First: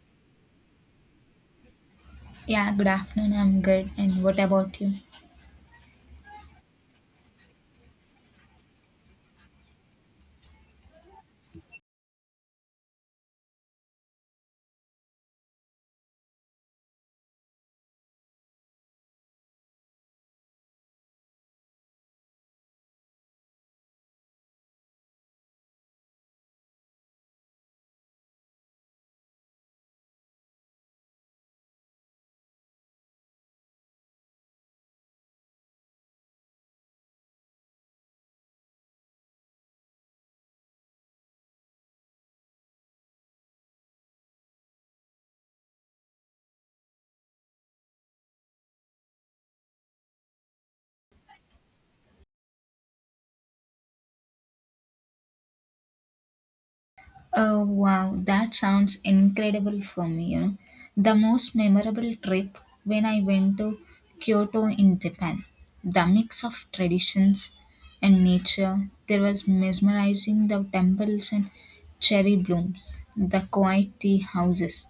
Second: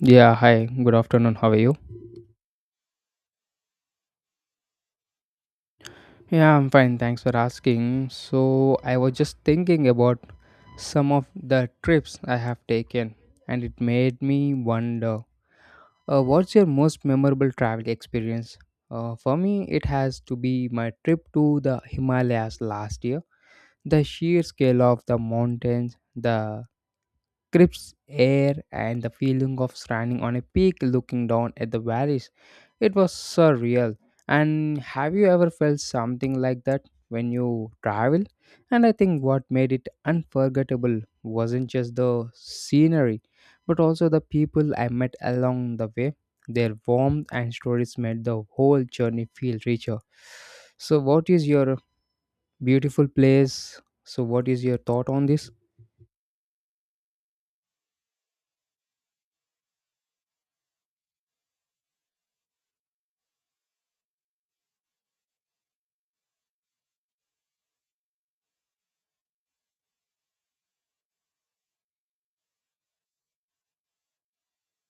Yeah, hi. Good afternoon. How are you? Yeah, good afternoon. I'm good. And what about you? Yeah, I'm fine. Thanks for asking. So, I was just thinking about some of the trips I have taken, and it made me wonder what's your most memorable travel experience? For me, it has to be my trip to the Himalayas last year. The sheer scale of the mountains, the crisp air and the feeling of standing on a peak looking down at the valleys. It was surreal. And have you ever felt something like that when you travel? And I think what made it unforgettable wasn't just the scenery, but also the people I met along the way. Their warmth and stories made the whole journey feel richer. So, what is your beautiful place? So, what is your thought on this? Oh, wow. That sounds incredible for me. The most memorable trip when I went to Kyoto in Japan. The mix of traditions and nature. There was mesmerizing the temples and cherry blooms, the quiet tea houses.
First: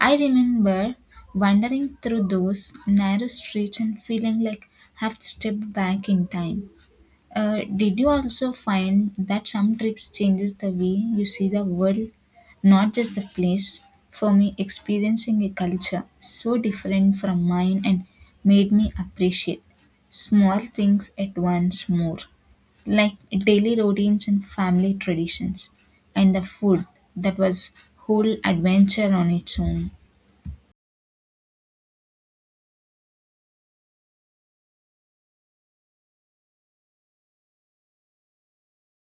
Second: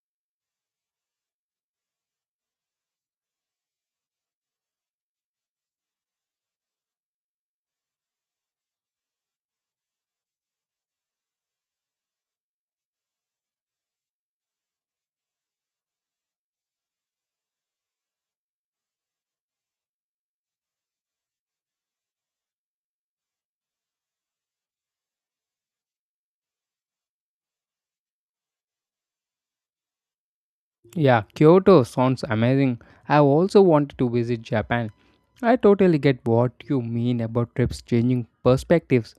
I remember wandering through those narrow streets and feeling like I've stepped back in time. Did you also find that some trips changes the way you see the world, not just the place? For me, experiencing a culture so different from mine and made me appreciate small things at once more, like daily routines and family traditions, and the food that was whole adventure on its own. Yeah, Kyoto sounds amazing. I also wanted to visit Japan. I totally get what you mean about trips changing perspectives.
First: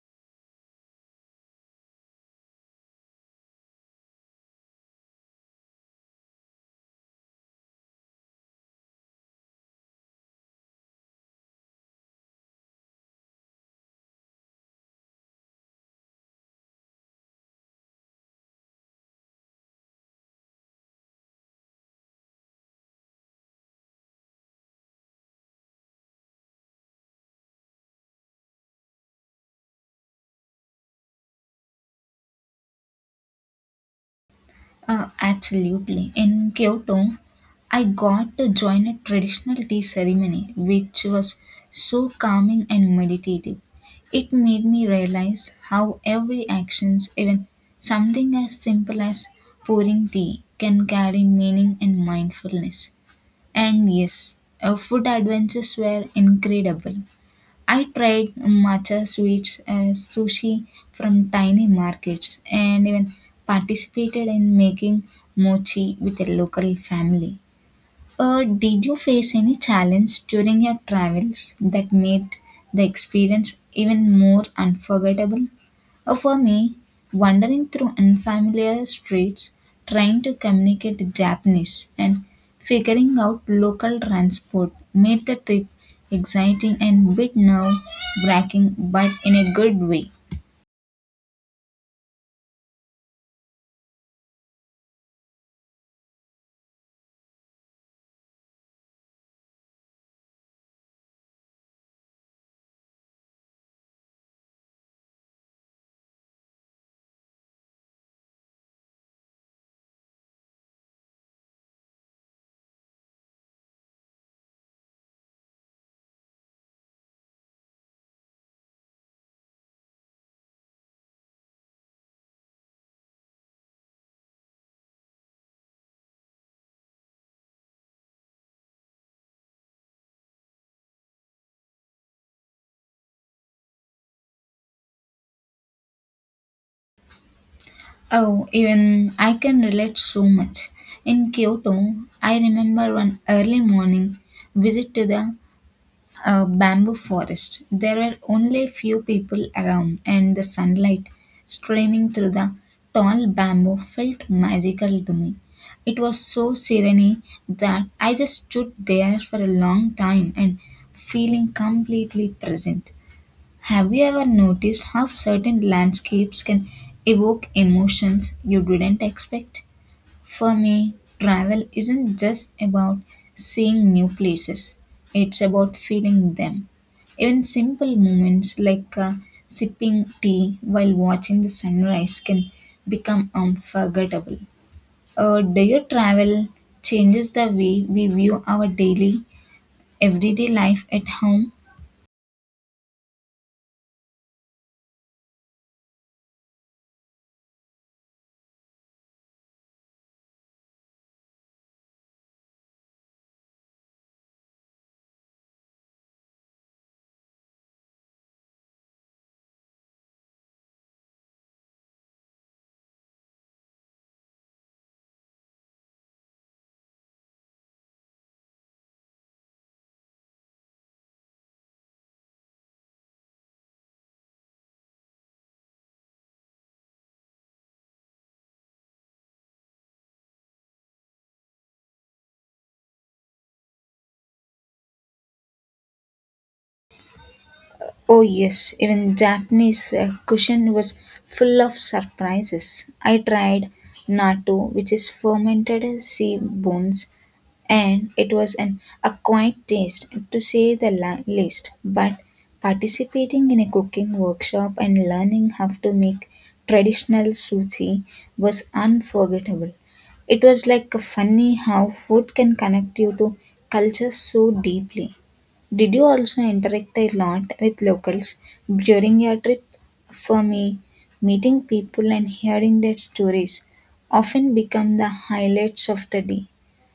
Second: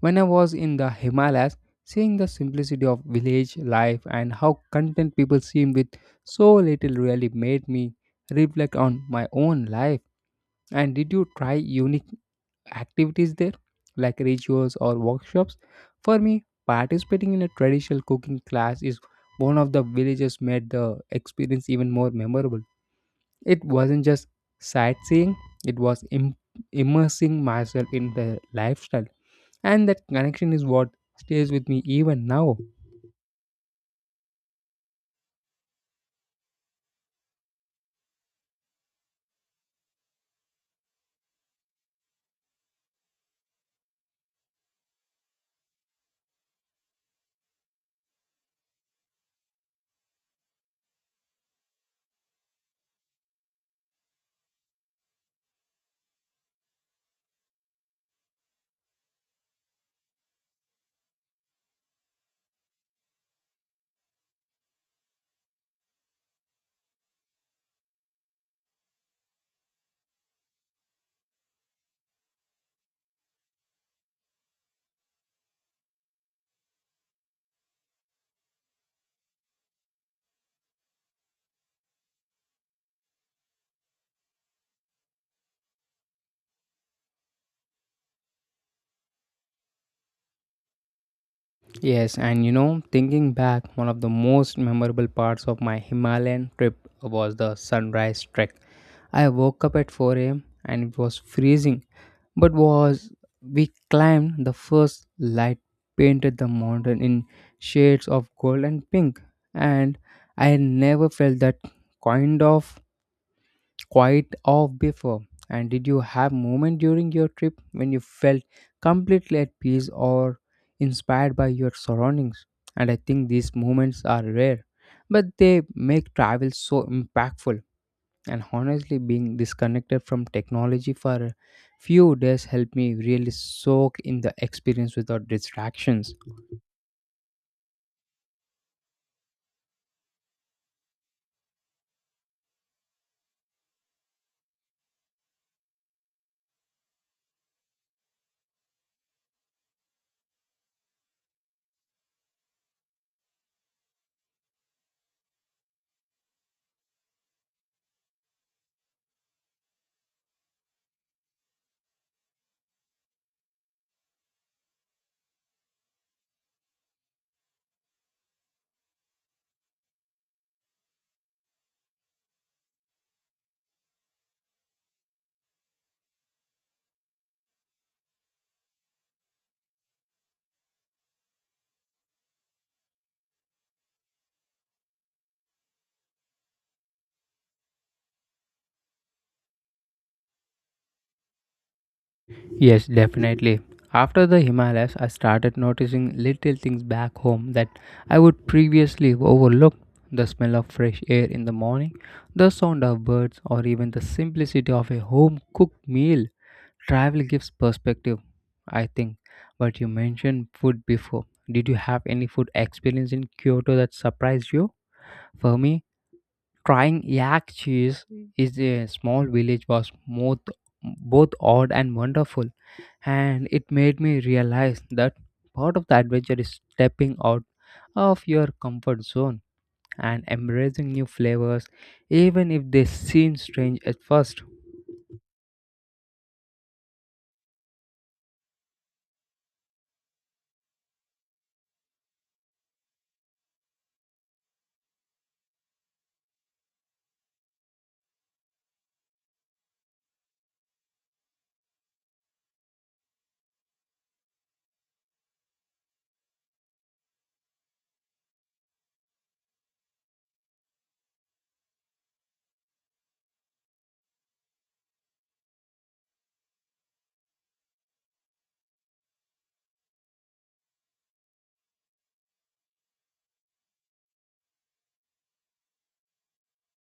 When I was in the Himalayas, seeing the simplicity of village life and how content people seem with so little really made me reflect on my own life. And did you try unique activities there, like rituals or workshops? For me, participating in a traditional cooking class is one of the villages made the experience even more memorable. It wasn't just sightseeing, it was immersing myself in the lifestyle. And that connection is what stays with me even now. Absolutely. In Kyoto, I got to join a traditional tea ceremony, which was so calming and meditative. It made me realize how every actions, even something as simple as pouring tea, can carry meaning and mindfulness. And yes, our food adventures were incredible. I tried matcha sweets, sushi from tiny markets, and even participated in making mochi with a local family. Did you face any challenge during your travels that made the experience even more unforgettable? For me, wandering through unfamiliar streets, trying to communicate Japanese, and figuring out local transport made the trip exciting and bit nerve-wracking, but in a good way. Yes, and you know, thinking back, one of the most memorable parts of my Himalayan trip was the sunrise trek. I woke up at 4 a.m. and it was freezing, but was we climbed the first light painted the mountain in shades of gold and pink, and I never felt that kind of quite off before? And did you have moment during your trip when you felt completely at peace or inspired by your surroundings? And I think these moments are rare, but they make travel so impactful. And honestly, being disconnected from technology for a few days helped me really soak in the experience without distractions. Oh, even I can relate so much. In Kyoto, I remember one early morning visit to the a bamboo forest. There were only a few people around, and the sunlight streaming through the tall bamboo felt magical to me. It was so serene that I just stood there for a long time and feeling completely present. Have you ever noticed how certain landscapes can evoke emotions you didn't expect? For me, travel isn't just about seeing new places, it's about feeling them. Even simple moments like sipping tea while watching the sunrise can become unforgettable. Do your travel changes the way we view our daily, everyday life at home? Yes, definitely. After the Himalayas, I started noticing little things back home that I would previously overlook. The smell of fresh air in the morning, the sound of birds, or even the simplicity of a home cooked meal. Travel gives perspective, I think. But you mentioned food before. Did you have any food experience in Kyoto that surprised you? For me, trying yak cheese is a small village was both odd and wonderful and it made me realize that part of the adventure is stepping out of your comfort zone and embracing new flavors, even if they seem strange at first. Oh yes, even Japanese cushion was full of surprises. I tried natto, which is fermented sea bones and it was an acquired taste to say the least. But participating in a cooking workshop and learning how to make traditional sushi was unforgettable. It was like funny how food can connect you to culture so deeply. Did you also interact a lot with locals during your trip? For me, meeting people and hearing their stories often become the highlights of the day.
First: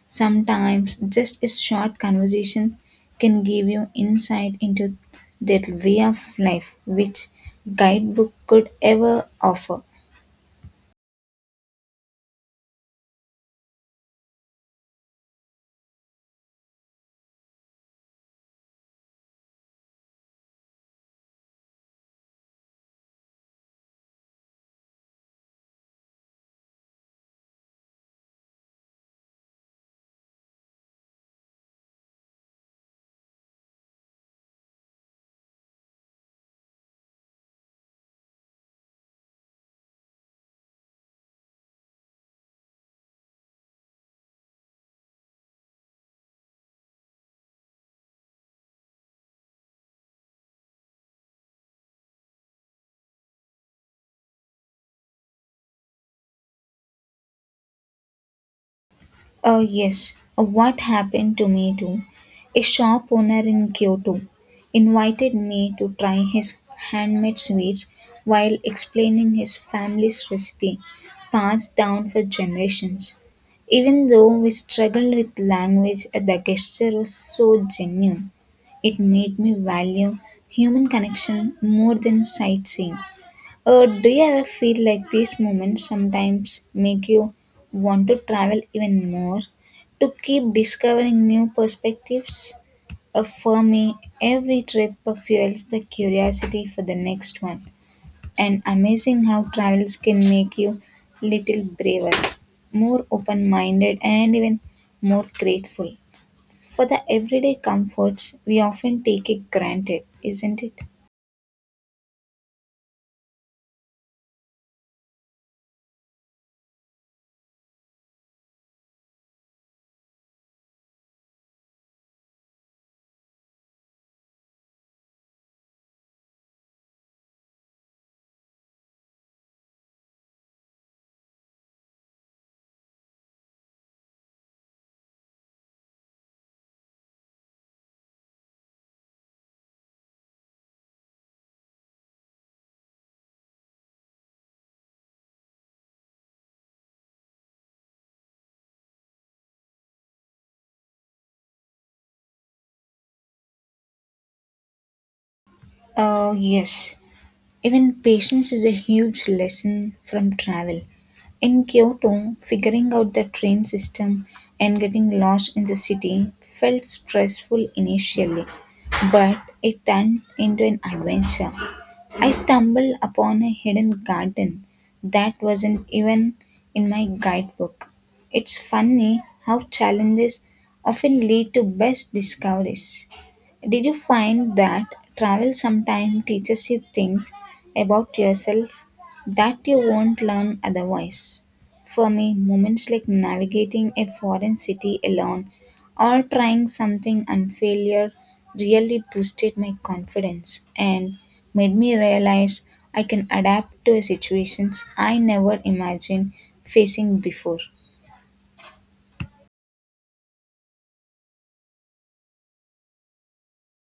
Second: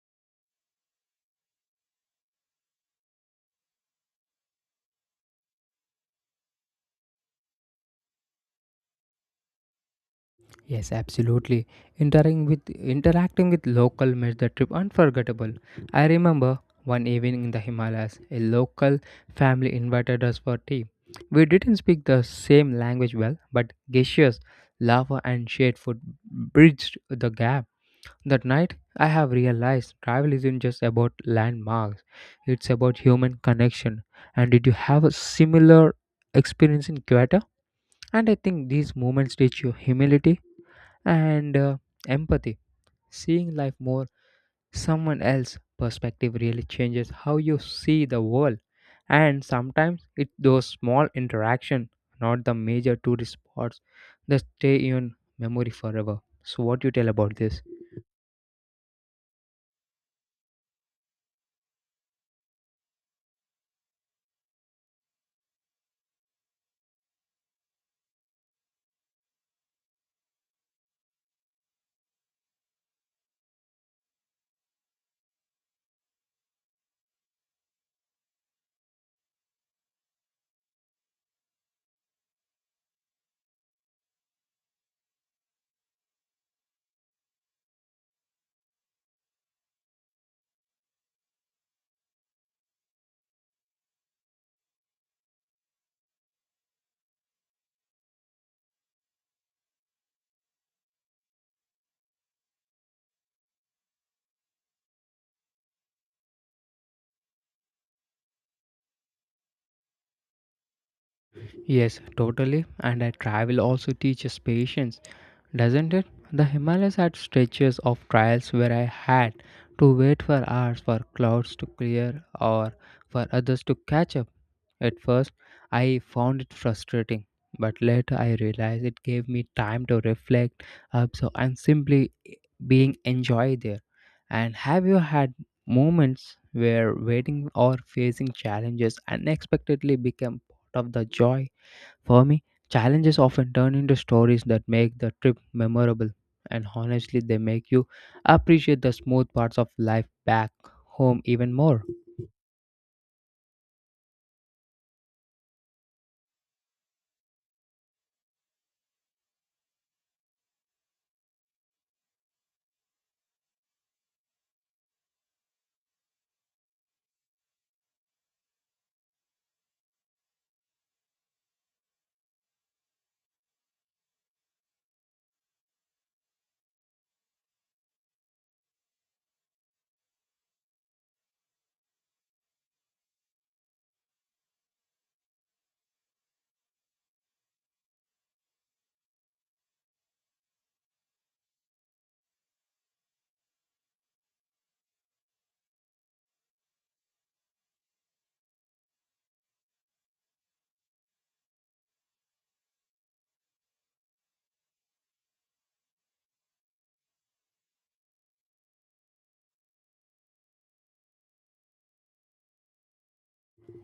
Sometimes just a short conversation can give you insight into their way of life, which guidebook could ever offer. Yes, absolutely. Interacting with local made the trip unforgettable. I remember one evening in the Himalayas, a local family invited us for tea. We didn't speak the same language well, but gestures, laughter, and shared food bridged the gap. That night, I have realized travel isn't just about landmarks, it's about human connection. And did you have a similar experience in Kyoto? And I think these moments teach you humility and empathy. Seeing life more someone else's perspective really changes how you see the world. And sometimes it's those small interactions, not the major tourist spots, that stay in memory forever. So, what do you tell about this? Yes, what happened to me too. A shop owner in Kyoto invited me to try his handmade sweets while explaining his family's recipe passed down for generations. Even though we struggled with language, the gesture was so genuine. It made me value human connection more than sightseeing. Do you ever feel like these moments sometimes make you want to travel even more to keep discovering new perspectives? For me, every trip fuels the curiosity for the next one, and amazing how travels can make you little braver, more open-minded, and even more grateful for the everyday comforts we often take it granted, isn't it? Yes, totally. And travel also teaches patience, doesn't it? The Himalayas had stretches of trials where I had to wait for hours for clouds to clear or for others to catch up. At first, I found it frustrating, but later I realized it gave me time to reflect, absorb, and simply being enjoy there. And have you had moments where waiting or facing challenges unexpectedly became part of the joy? For me, challenges often turn into stories that make the trip memorable, and honestly, they make you appreciate the smooth parts of life back home even more. Yes. Even patience is a huge lesson from travel. In Kyoto, figuring out the train system and getting lost in the city felt stressful initially, but it turned into an adventure. I stumbled upon a hidden garden that wasn't even in my guidebook. It's funny how challenges often lead to best discoveries. Did you find that travel sometimes teaches you things about yourself that you won't learn otherwise? For me, moments like navigating a foreign city alone or trying something and failure really boosted my confidence and made me realize I can adapt to situations I never imagined facing before.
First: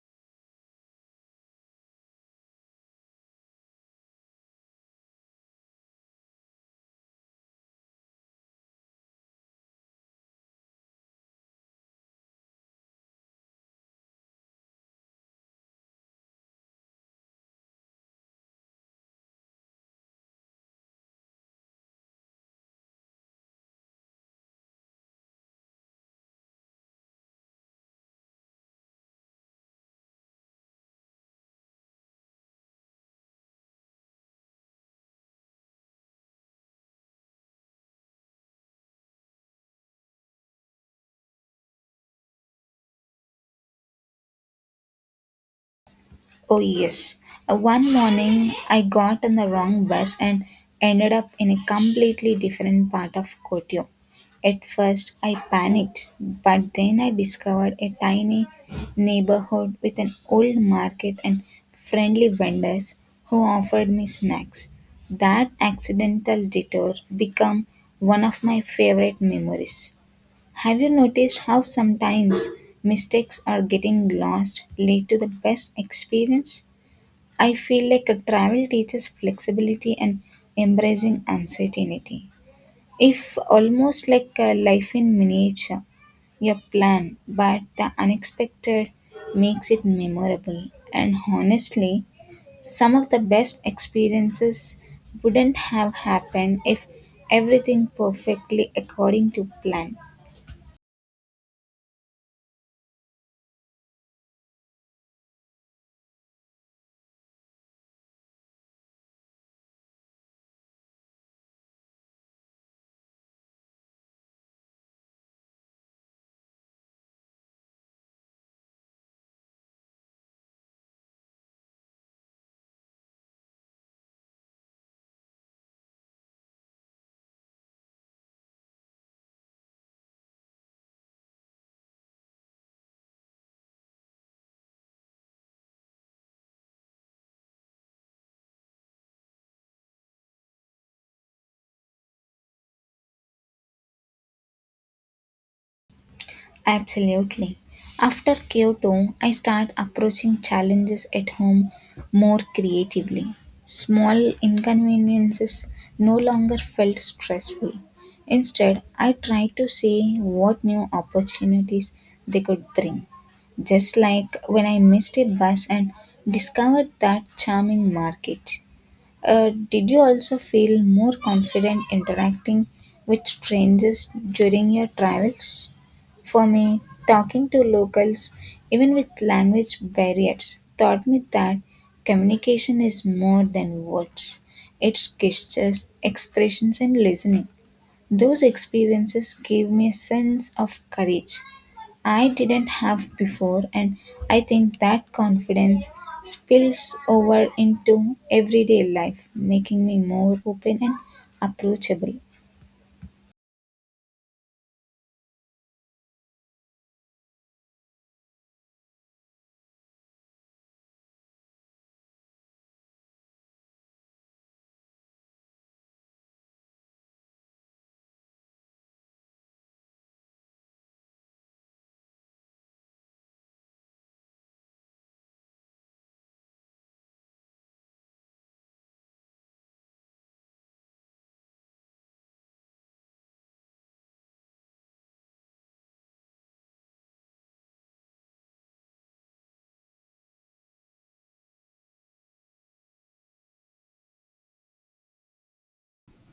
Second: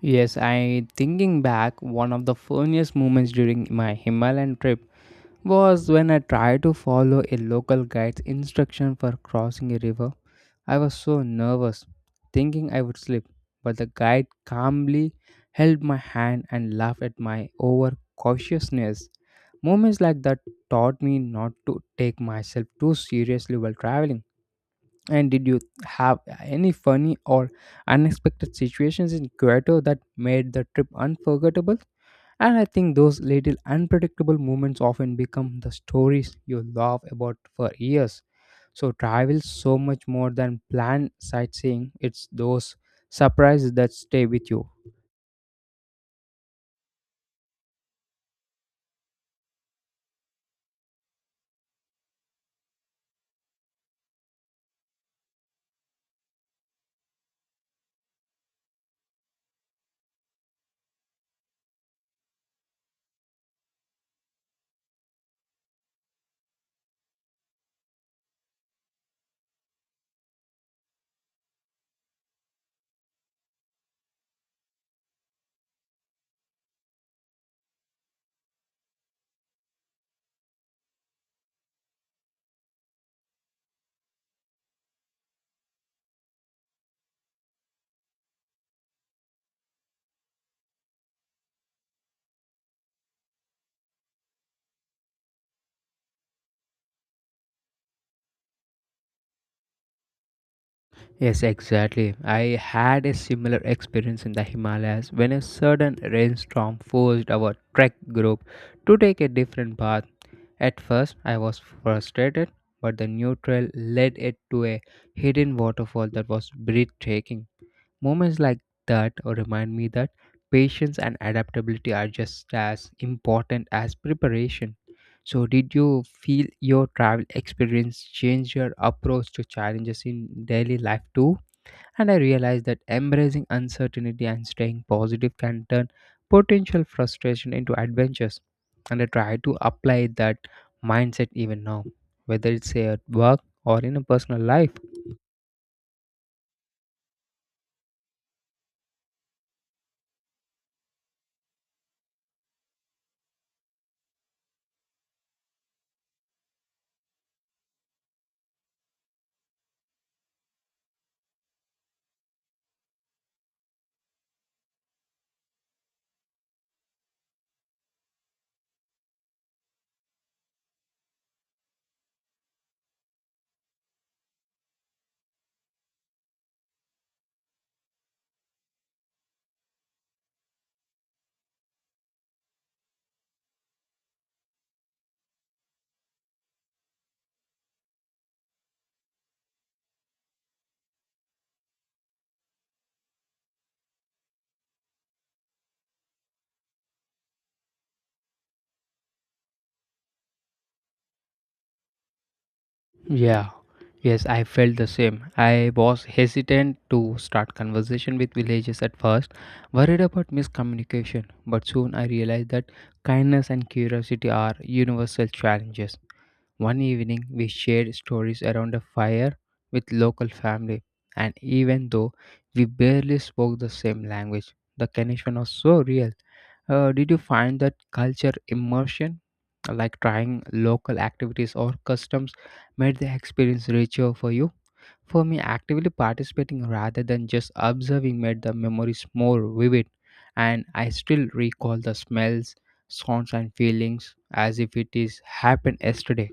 Yes, I thinking back, one of the funniest moments during my Himalayan trip was when I tried to follow a local guide's instruction for crossing a river I was so nervous, thinking I would slip, but the guide calmly held my hand and laughed at my overcautiousness. Moments like that taught me not to take myself too seriously while traveling. And did you have any funny or unexpected situations in Kyoto that made the trip unforgettable? And I think those little unpredictable moments often become the stories you laugh about for years. So travel so much more than planned sightseeing. It's those surprises that stay with you. Oh, yes. One morning, I got on the wrong bus and ended up in a completely different part of Kotyo. At first, I panicked, but then I discovered a tiny neighborhood with an old market and friendly vendors who offered me snacks. That accidental detour became one of my favorite memories. Have you noticed how sometimes mistakes or getting lost lead to the best experience? I feel like a travel teaches flexibility and embracing uncertainty. If almost like a life in miniature, your plan, but the unexpected makes it memorable. And honestly, some of the best experiences wouldn't have happened if everything perfectly according to plan. Yes, exactly. I had a similar experience in the Himalayas when a sudden rainstorm forced our trek group to take a different path. At first, I was frustrated, but the new trail led it to a hidden waterfall that was breathtaking. Moments like that remind me that patience and adaptability are just as important as preparation. So, did you feel your travel experience changed your approach to challenges in daily life too? And I realized that embracing uncertainty and staying positive can turn potential frustration into adventures. And I try to apply that mindset even now, whether it's at work or in a personal life. Absolutely. After Kyoto, I start approaching challenges at home more creatively. Small inconveniences no longer felt stressful. Instead, I tried to see what new opportunities they could bring. Just like when I missed a bus and discovered that charming market. Did you also feel more confident interacting with strangers during your travels? For me, talking to locals, even with language barriers, taught me that communication is more than words. It's gestures, expressions, and listening. Those experiences gave me a sense of courage I didn't have before, and I think that confidence spills over into everyday life, making me more open and approachable. Yeah, yes, I felt the same. I was hesitant to start conversation with villagers at first, worried about miscommunication, but soon I realized that kindness and curiosity are universal challenges. One evening, we shared stories around a fire with local family, and even though we barely spoke the same language, the connection was so real. Did you find that culture immersion, like trying local activities or customs, made the experience richer for you? For me, actively participating rather than just observing made the memories more vivid, and I still recall the smells, sounds, and feelings as if it is happened yesterday.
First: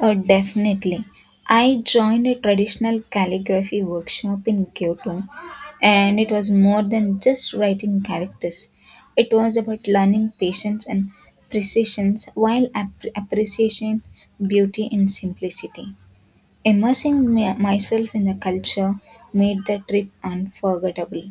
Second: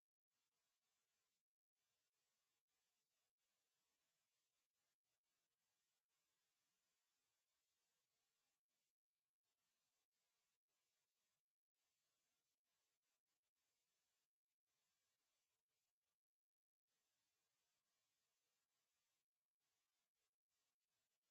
Oh, definitely. I joined a traditional calligraphy workshop in Kyoto, and it was more than just writing characters. It was about learning patience and precision while appreciation beauty and simplicity. Immersing myself in the culture made the trip unforgettable.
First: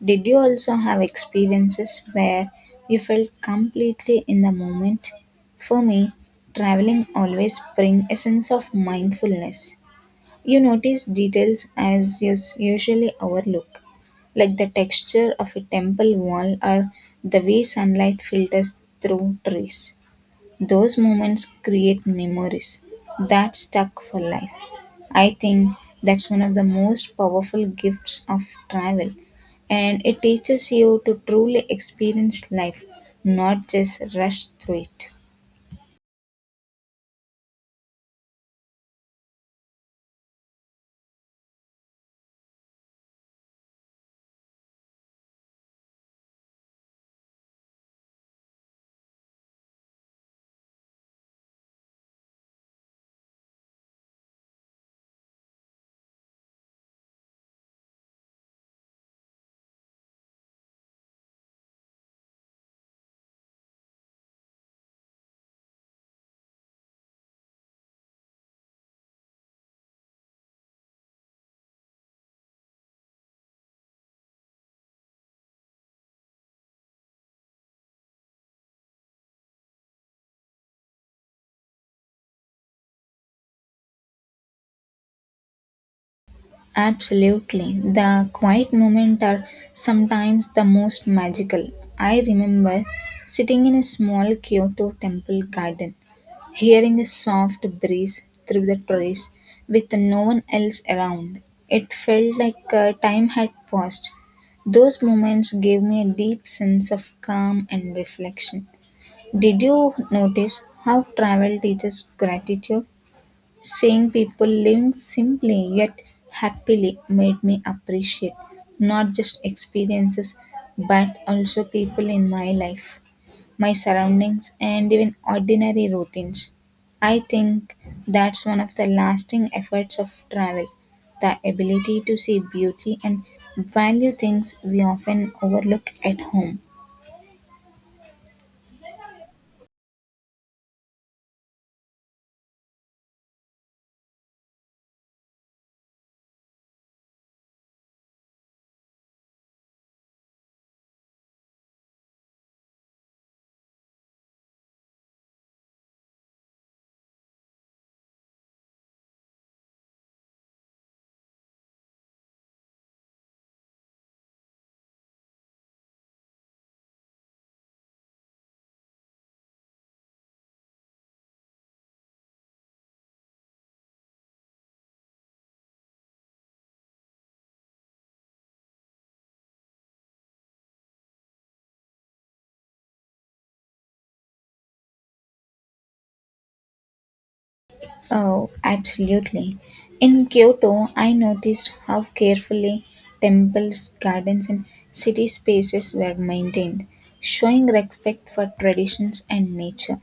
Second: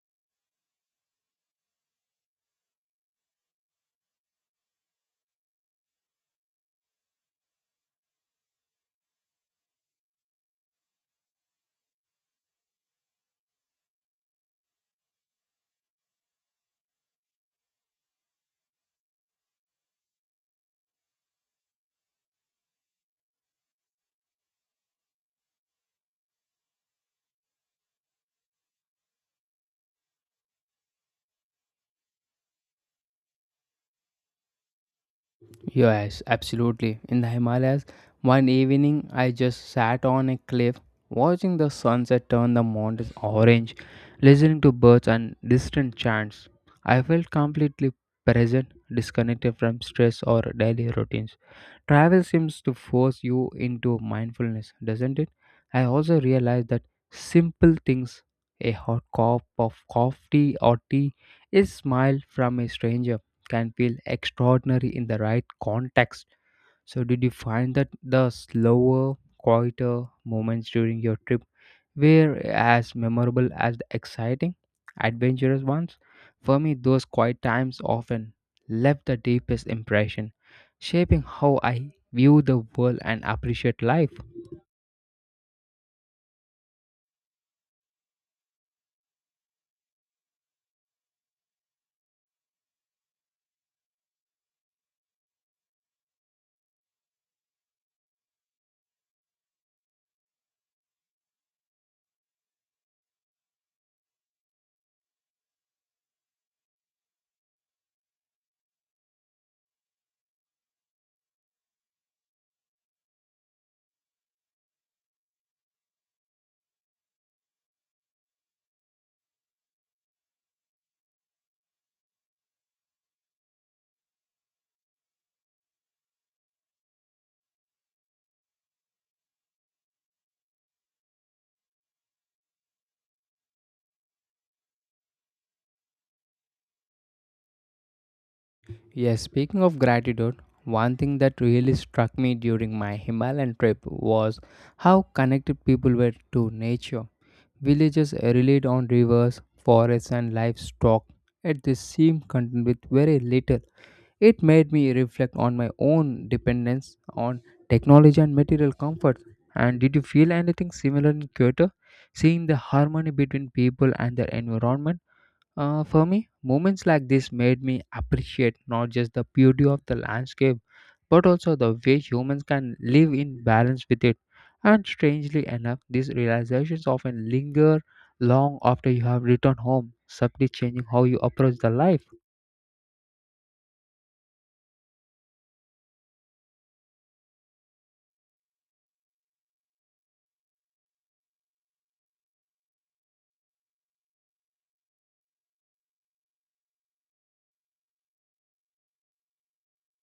Did you also have experiences where you felt completely in the moment? For me, traveling always brings a sense of mindfulness. You notice details as you usually overlook, like the texture of a temple wall or the way sunlight filters through trees. Those moments create memories that stuck for life. I think that's one of the most powerful gifts of travel. And it teaches you to truly experience life, not just rush through it. Yes, absolutely. In the Himalayas, one evening I just sat on a cliff watching the sunset turn the mountains orange, listening to birds and distant chants. I felt completely present, disconnected from stress or daily routines. Travel seems to force you into mindfulness, doesn't it? I also realize that simple things, a hot cup of coffee or tea, a smile from a stranger, can feel extraordinary in the right context. So, did you find that the slower, quieter moments during your trip were as memorable as the exciting, adventurous ones? For me, those quiet times often left the deepest impression, shaping how I view the world and appreciate life. Absolutely. The quiet moments are sometimes the most magical. I remember sitting in a small Kyoto temple garden, hearing a soft breeze through the trees with no one else around. It felt like time had paused. Those moments gave me a deep sense of calm and reflection. Did you notice how travel teaches gratitude? Seeing people living simply yet happily made me appreciate not just experiences but also people in my life, my surroundings, and even ordinary routines. I think that's one of the lasting effects of travel the ability to see beauty and value things we often overlook at home. Yes, speaking of gratitude, one thing that really struck me during my Himalayan trip was how connected people were to nature. Villages relied on rivers, forests, and livestock, yet they seemed content with very little. It made me reflect on my own dependence on technology and material comfort. And did you feel anything similar in Kyoto? Seeing the harmony between people and their environment? For me, moments like this made me appreciate not just the beauty of the landscape, but also the way humans can live in balance with it. And strangely enough, these realizations often linger long after you have returned home, subtly changing how you approach the life. Oh, absolutely. In Kyoto, I noticed how carefully temples, gardens, and city spaces were maintained, showing respect for traditions and nature.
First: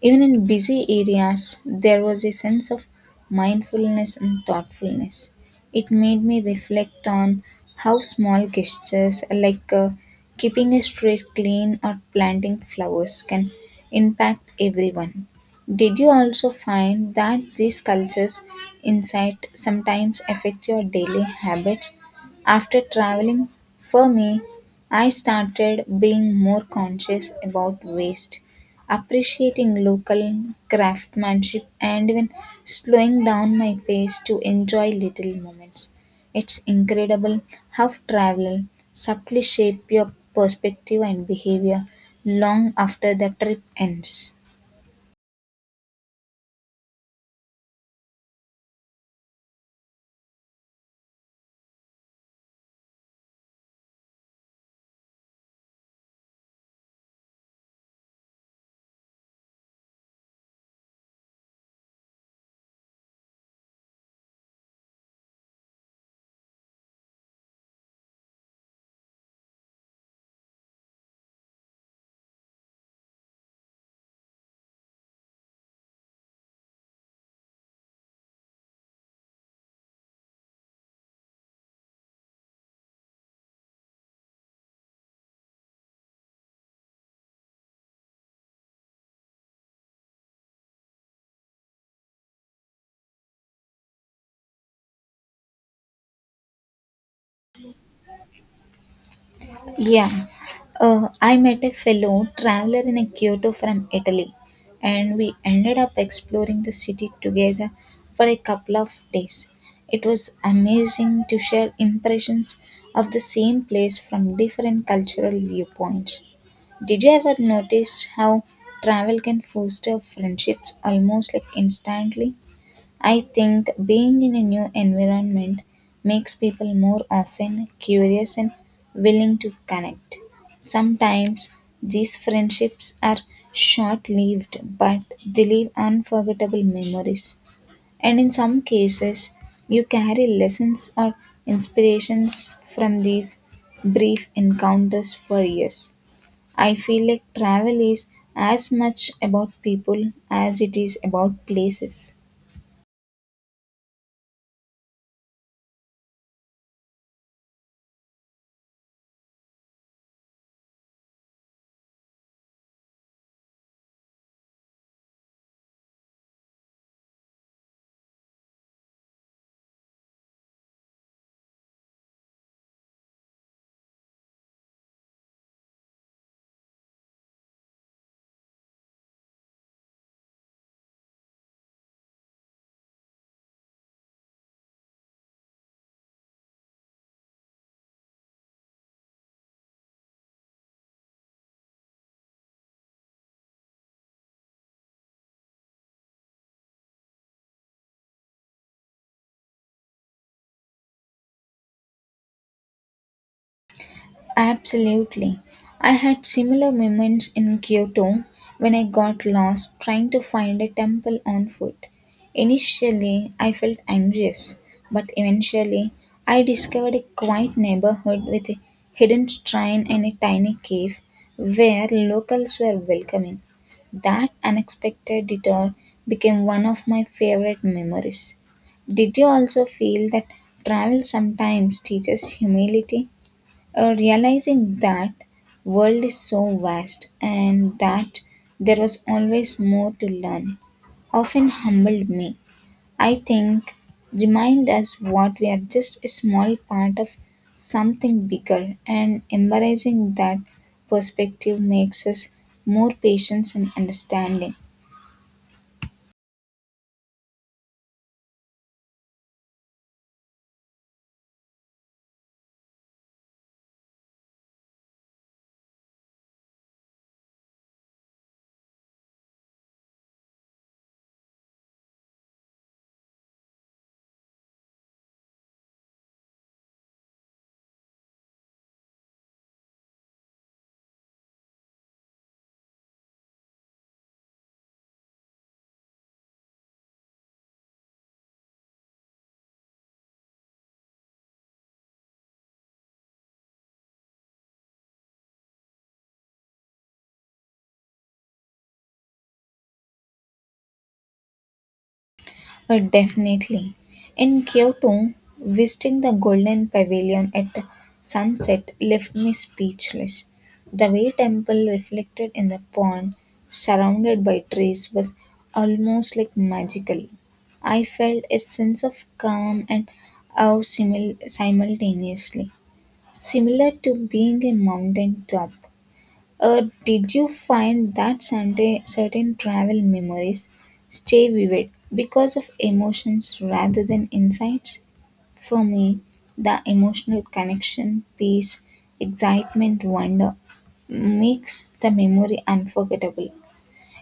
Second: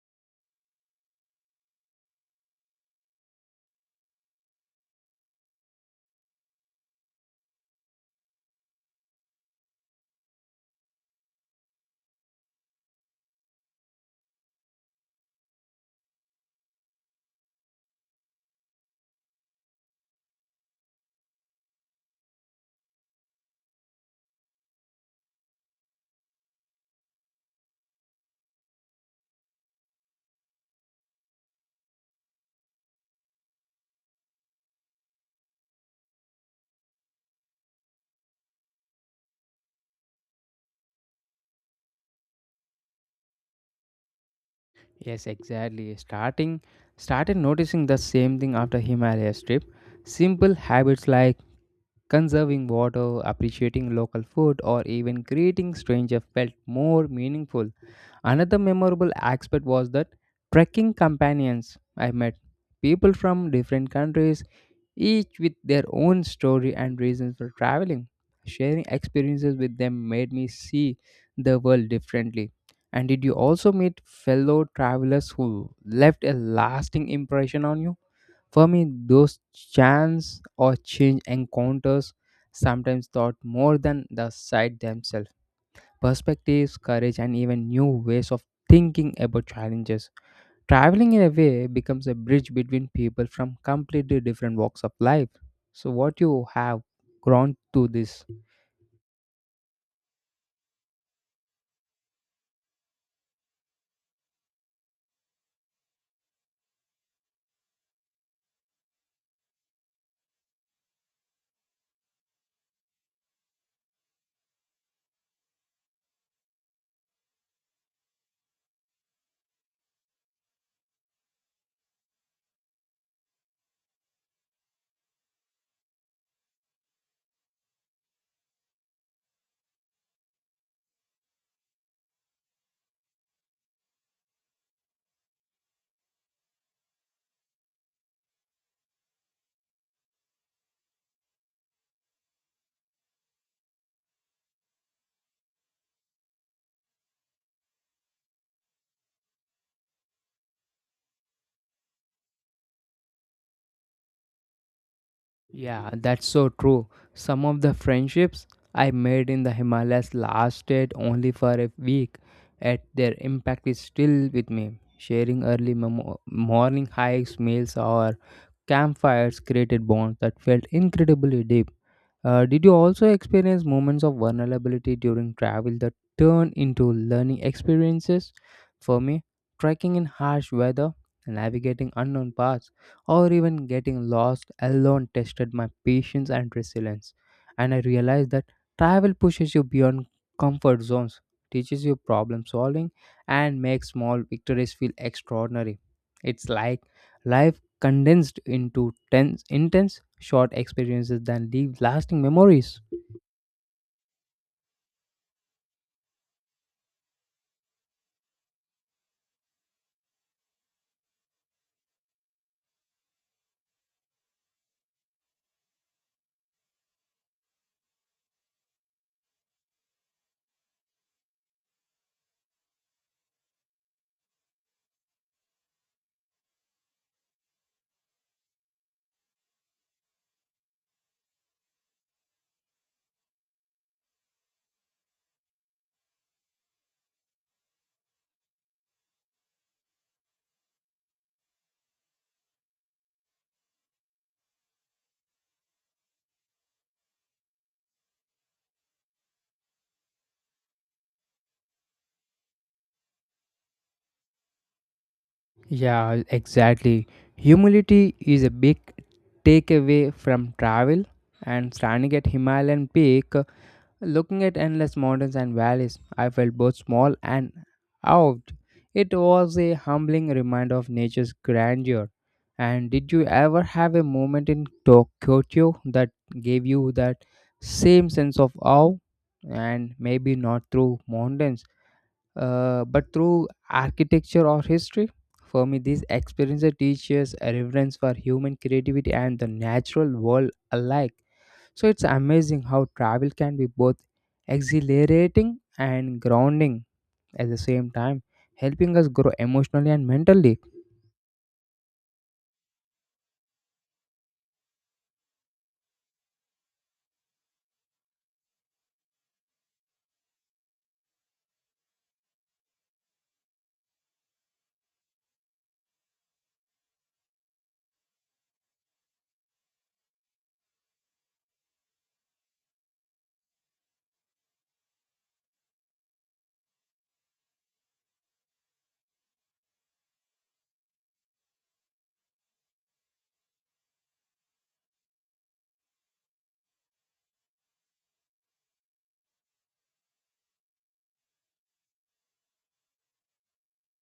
Even in busy areas, there was a sense of mindfulness and thoughtfulness. It made me reflect on how small gestures like keeping a street clean or planting flowers can impact everyone. Did you also find that these cultures' insight sometimes affect your daily habits? After traveling, for me, I started being more conscious about waste, appreciating local craftsmanship, and even slowing down my pace to enjoy little moments. It's incredible how travel subtly shape your perspective and behavior long after the trip ends. Yes, exactly. Starting Started noticing the same thing after Himalayas trip. Simple habits like conserving water, appreciating local food, or even greeting stranger felt more meaningful. Another memorable aspect was that trekking companions I met. People from different countries each with their own story and reasons for traveling. Sharing experiences with them made me see the world differently. And did you also meet fellow travelers who left a lasting impression on you? For me, those chance or change encounters sometimes taught more than the sight themselves. Perspectives, courage, and even new ways of thinking about challenges. Traveling in a way becomes a bridge between people from completely different walks of life. So, what you have grown to this? Yeah, I met a fellow traveler in a Kyoto from Italy, and we ended up exploring the city together for a couple of days. It was amazing to share impressions of the same place from different cultural viewpoints. Did you ever notice how travel can foster friendships almost like instantly? I think being in a new environment makes people more often curious and willing to connect. Sometimes these friendships are short lived, but they leave unforgettable memories. And in some cases, you carry lessons or inspirations from these brief encounters for years. I feel like travel is as much about people as it is about places. Yeah, that's so true. Some of the friendships I made in the Himalayas lasted only for a week, yet their impact is still with me. Sharing early morning hikes, meals, or campfires created bonds that felt incredibly deep. Did you also experience moments of vulnerability during travel that turn into learning experiences? For me, trekking in harsh weather, navigating unknown paths, or even getting lost alone tested my patience and resilience. And I realized that travel pushes you beyond comfort zones, teaches you problem solving, and makes small victories feel extraordinary. It's like life condensed into intense, short experiences that leave lasting memories. Absolutely. I had similar moments in Kyoto when I got lost trying to find a temple on foot. Initially, I felt anxious, but eventually, I discovered a quiet neighborhood with a hidden shrine and a tiny cave where locals were welcoming. That unexpected detour became one of my favorite memories. Did you also feel that travel sometimes teaches humility? Realizing that world is so vast and that there was always more to learn often humbled me. I think remind us what we are just a small part of something bigger, and embracing that perspective makes us more patient and understanding. Yeah, exactly. Humility is a big takeaway from travel, and standing at Himalayan peak looking at endless mountains and valleys, I felt both small and awed. It was a humbling reminder of nature's grandeur. And did you ever have a moment in Tokyo that gave you that same sense of awe? And maybe not through mountains, but through architecture or history? For me, these experiences teach us a reverence for human creativity and the natural world alike. So it's amazing how travel can be both exhilarating and grounding at the same time, helping us grow emotionally and mentally. Definitely. In Kyoto, visiting the Golden Pavilion at sunset left me speechless. The way temple reflected in the pond, surrounded by trees, was almost like magical. I felt a sense of calm and awe simultaneously, similar to being a mountain top. Did you find that Sunday certain travel memories stay vivid because of emotions rather than insights? For me, the emotional connection, peace, excitement, wonder makes the memory unforgettable.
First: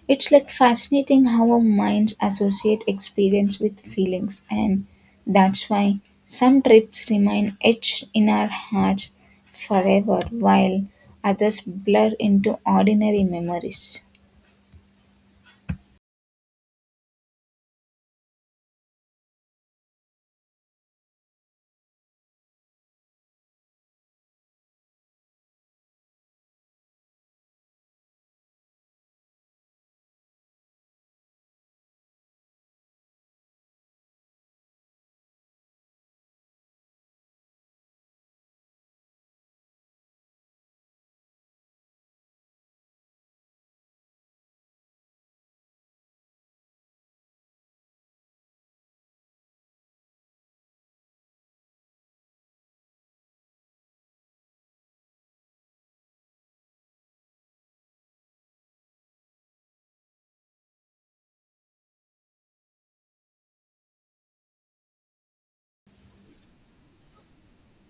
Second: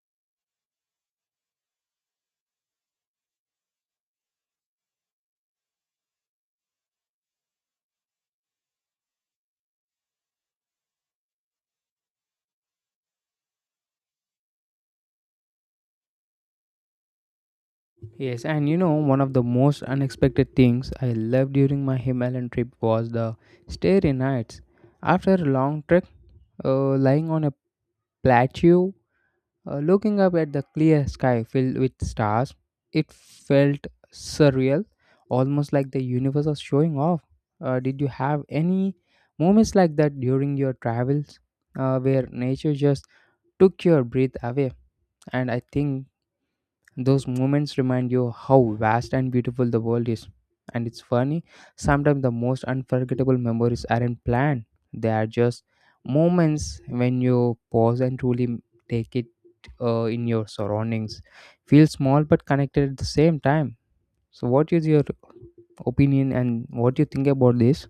It's like fascinating how our minds associate experience with feelings, and that's why some trips remain etched in our hearts forever, while others blur into ordinary memories. Yes, and you know, one of the most unexpected things I loved during my Himalayan trip was the starry nights. After a long trek, lying on a plateau looking up at the clear sky filled with stars, it felt surreal, almost like the universe was showing off. Did you have any moments like that during your travels where nature just took your breath away? And I think those moments remind you how vast and beautiful the world is. And it's funny, sometimes the most unforgettable memories aren't planned, they are just moments when you pause and truly take it in your surroundings. Feel small but connected at the same time. So, what is your opinion and what do you think about this?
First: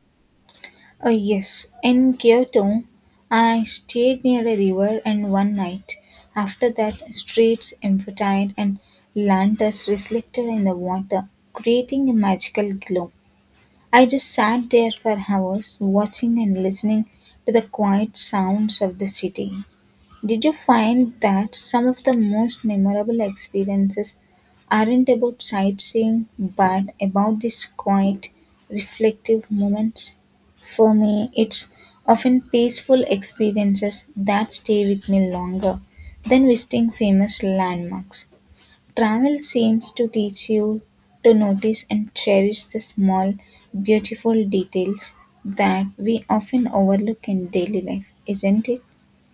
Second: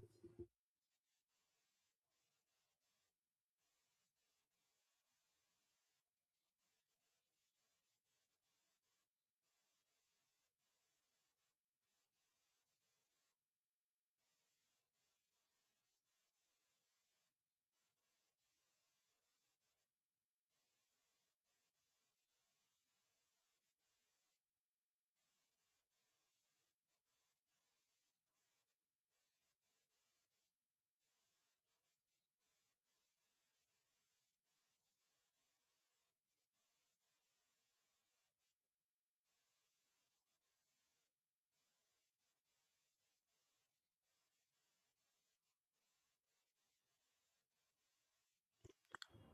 Oh, yes. In Kyoto, I stayed near a river and one night. After that, streets emptied and lanterns reflected in the water, creating a magical glow. I just sat there for hours watching and listening to the quiet sounds of the city. Did you find that some of the most memorable experiences aren't about sightseeing but about these quiet, reflective moments? For me, it's often peaceful experiences that stay with me longer than visiting famous landmarks. Travel seems to teach you to notice and cherish the small, beautiful details that we often overlook in daily life, isn't it?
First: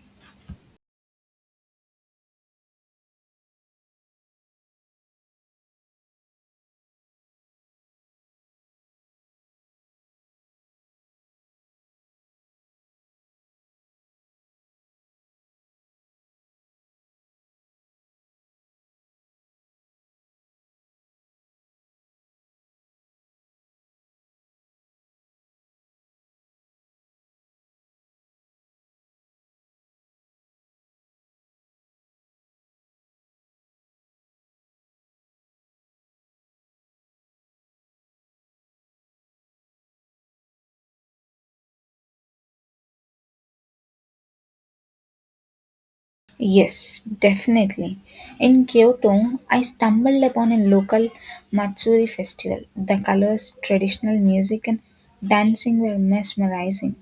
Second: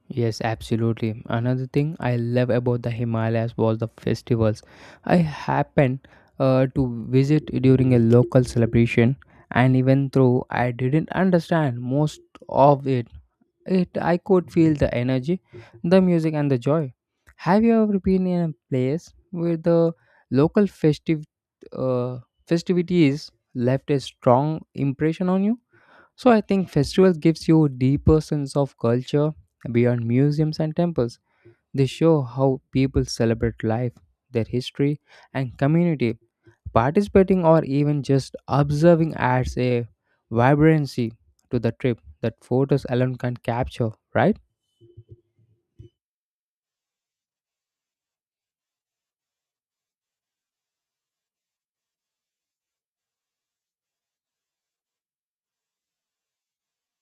Yes, absolutely. Another thing I love about the Himalayas was the festivals. I happened to visit during a local celebration, and even though I didn't understand most of it, it I could feel the energy, the music, and the joy. Have you ever been in a place where the local festive uh, festivities left a strong impression on you? So I think festival gives you a deeper sense of culture beyond museums and temples. They show how people celebrate life, their history, and community. Participating or even just observing adds a vibrancy to the trip that photos alone can't capture, right? Yes, definitely. In Kyoto, I stumbled upon a local Matsuri festival. The colors, traditional music, and dancing were mesmerizing.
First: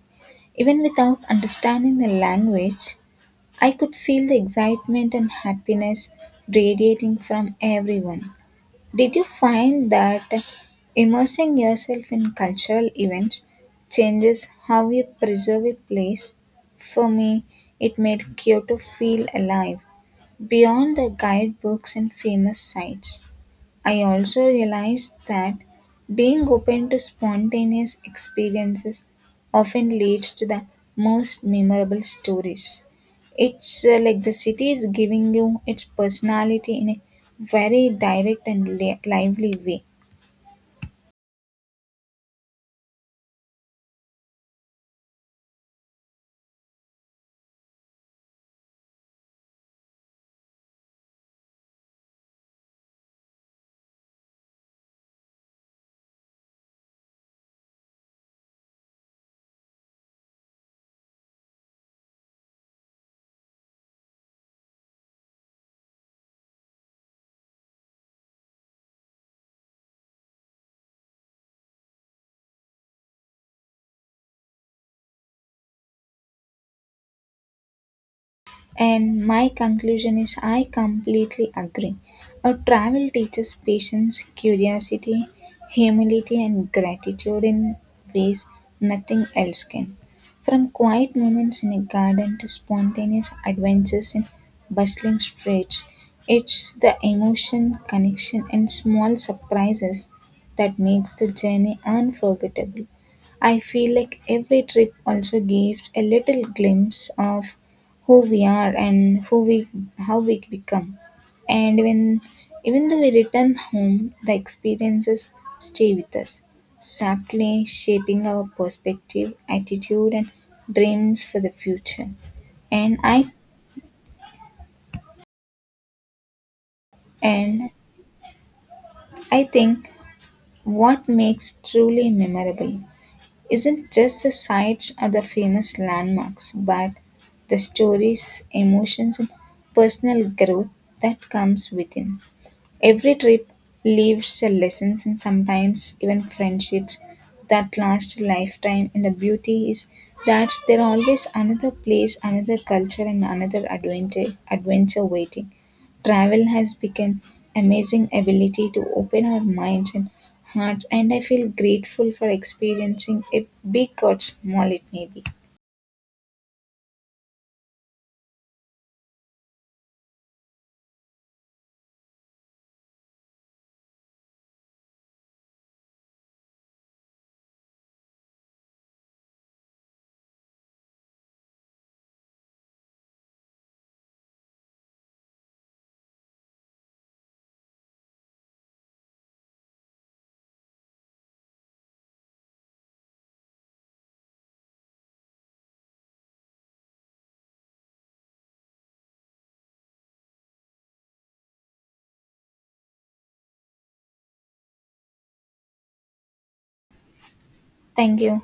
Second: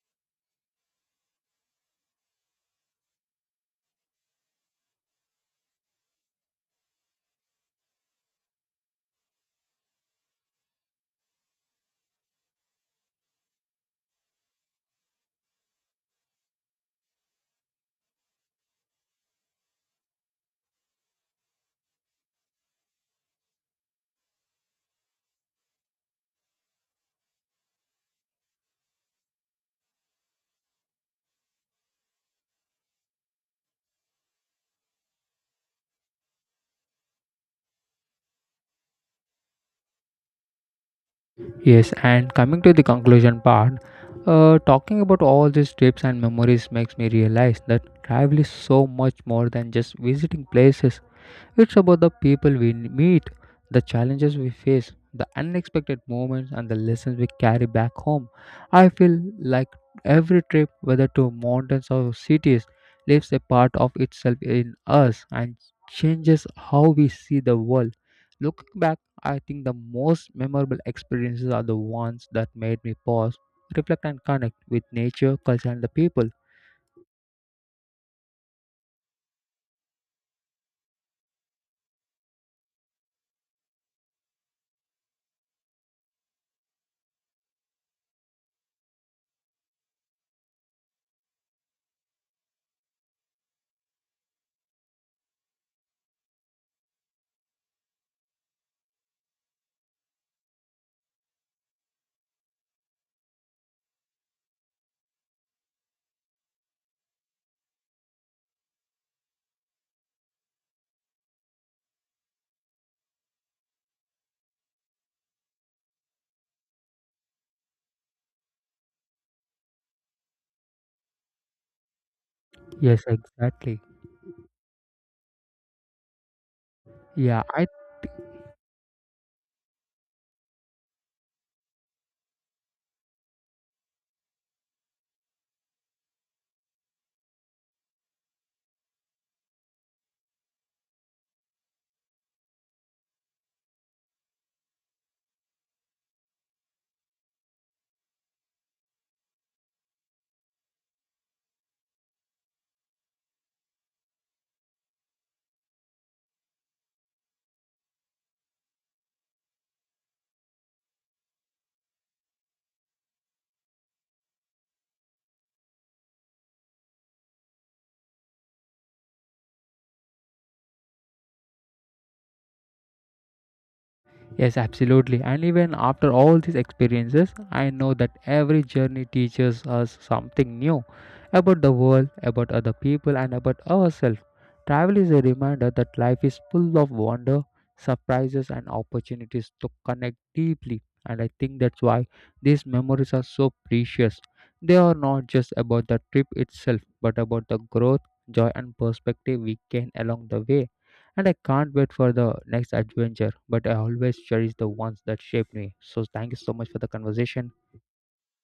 Even without understanding the language, I could feel the excitement and happiness radiating from everyone. Did you find that immersing yourself in cultural events changes how you preserve a place? For me, it made Kyoto feel alive, beyond the guidebooks and famous sites. I also realized that being open to spontaneous experiences often leads to the most memorable stories. It's like the city is giving you its personality in a very direct and lively way. Yes, and coming to the conclusion part, talking about all these trips and memories makes me realize that travel is so much more than just visiting places. It's about the people we meet, the challenges we face, the unexpected moments, and the lessons we carry back home. I feel like every trip, whether to mountains or cities, leaves a part of itself in us and changes how we see the world. Looking back, I think the most memorable experiences are the ones that made me pause, reflect, and connect with nature, culture, and the people. And my conclusion is I completely agree. A travel teaches patience, curiosity, humility, and gratitude in ways nothing else can. From quiet moments in a garden to spontaneous adventures in bustling streets, it's the emotion, connection, and small surprises that makes the journey unforgettable. I feel like every trip also gives a little glimpse of who we are and who we how we become, and when even though we return home, the experiences stay with us, subtly shaping our perspective attitude and dreams for the future. and Yes, i exactly. Yeah, I. and i think what makes truly memorable isn't just the sights or the famous landmarks but the stories, emotions, and personal growth that comes within. Every trip leaves a lessons and sometimes even friendships that last a lifetime. And the beauty is that there are always another place, another culture, and another adventure waiting. Travel has become amazing ability to open our minds and hearts, and I feel grateful for experiencing it, big or small it may be. Yes, absolutely. And even after all these experiences, I know that every journey teaches us something new about the world, about other people, and about ourselves. Travel is a reminder that life is full of wonder, surprises, and opportunities to connect deeply. And I think that's why these memories are so precious. They are not just about the trip itself, but about the growth, joy, and perspective we gain along the way and I can't wait for the next adventure. But I always cherish the ones that shaped me. So thank you so much for the conversation. Thank you.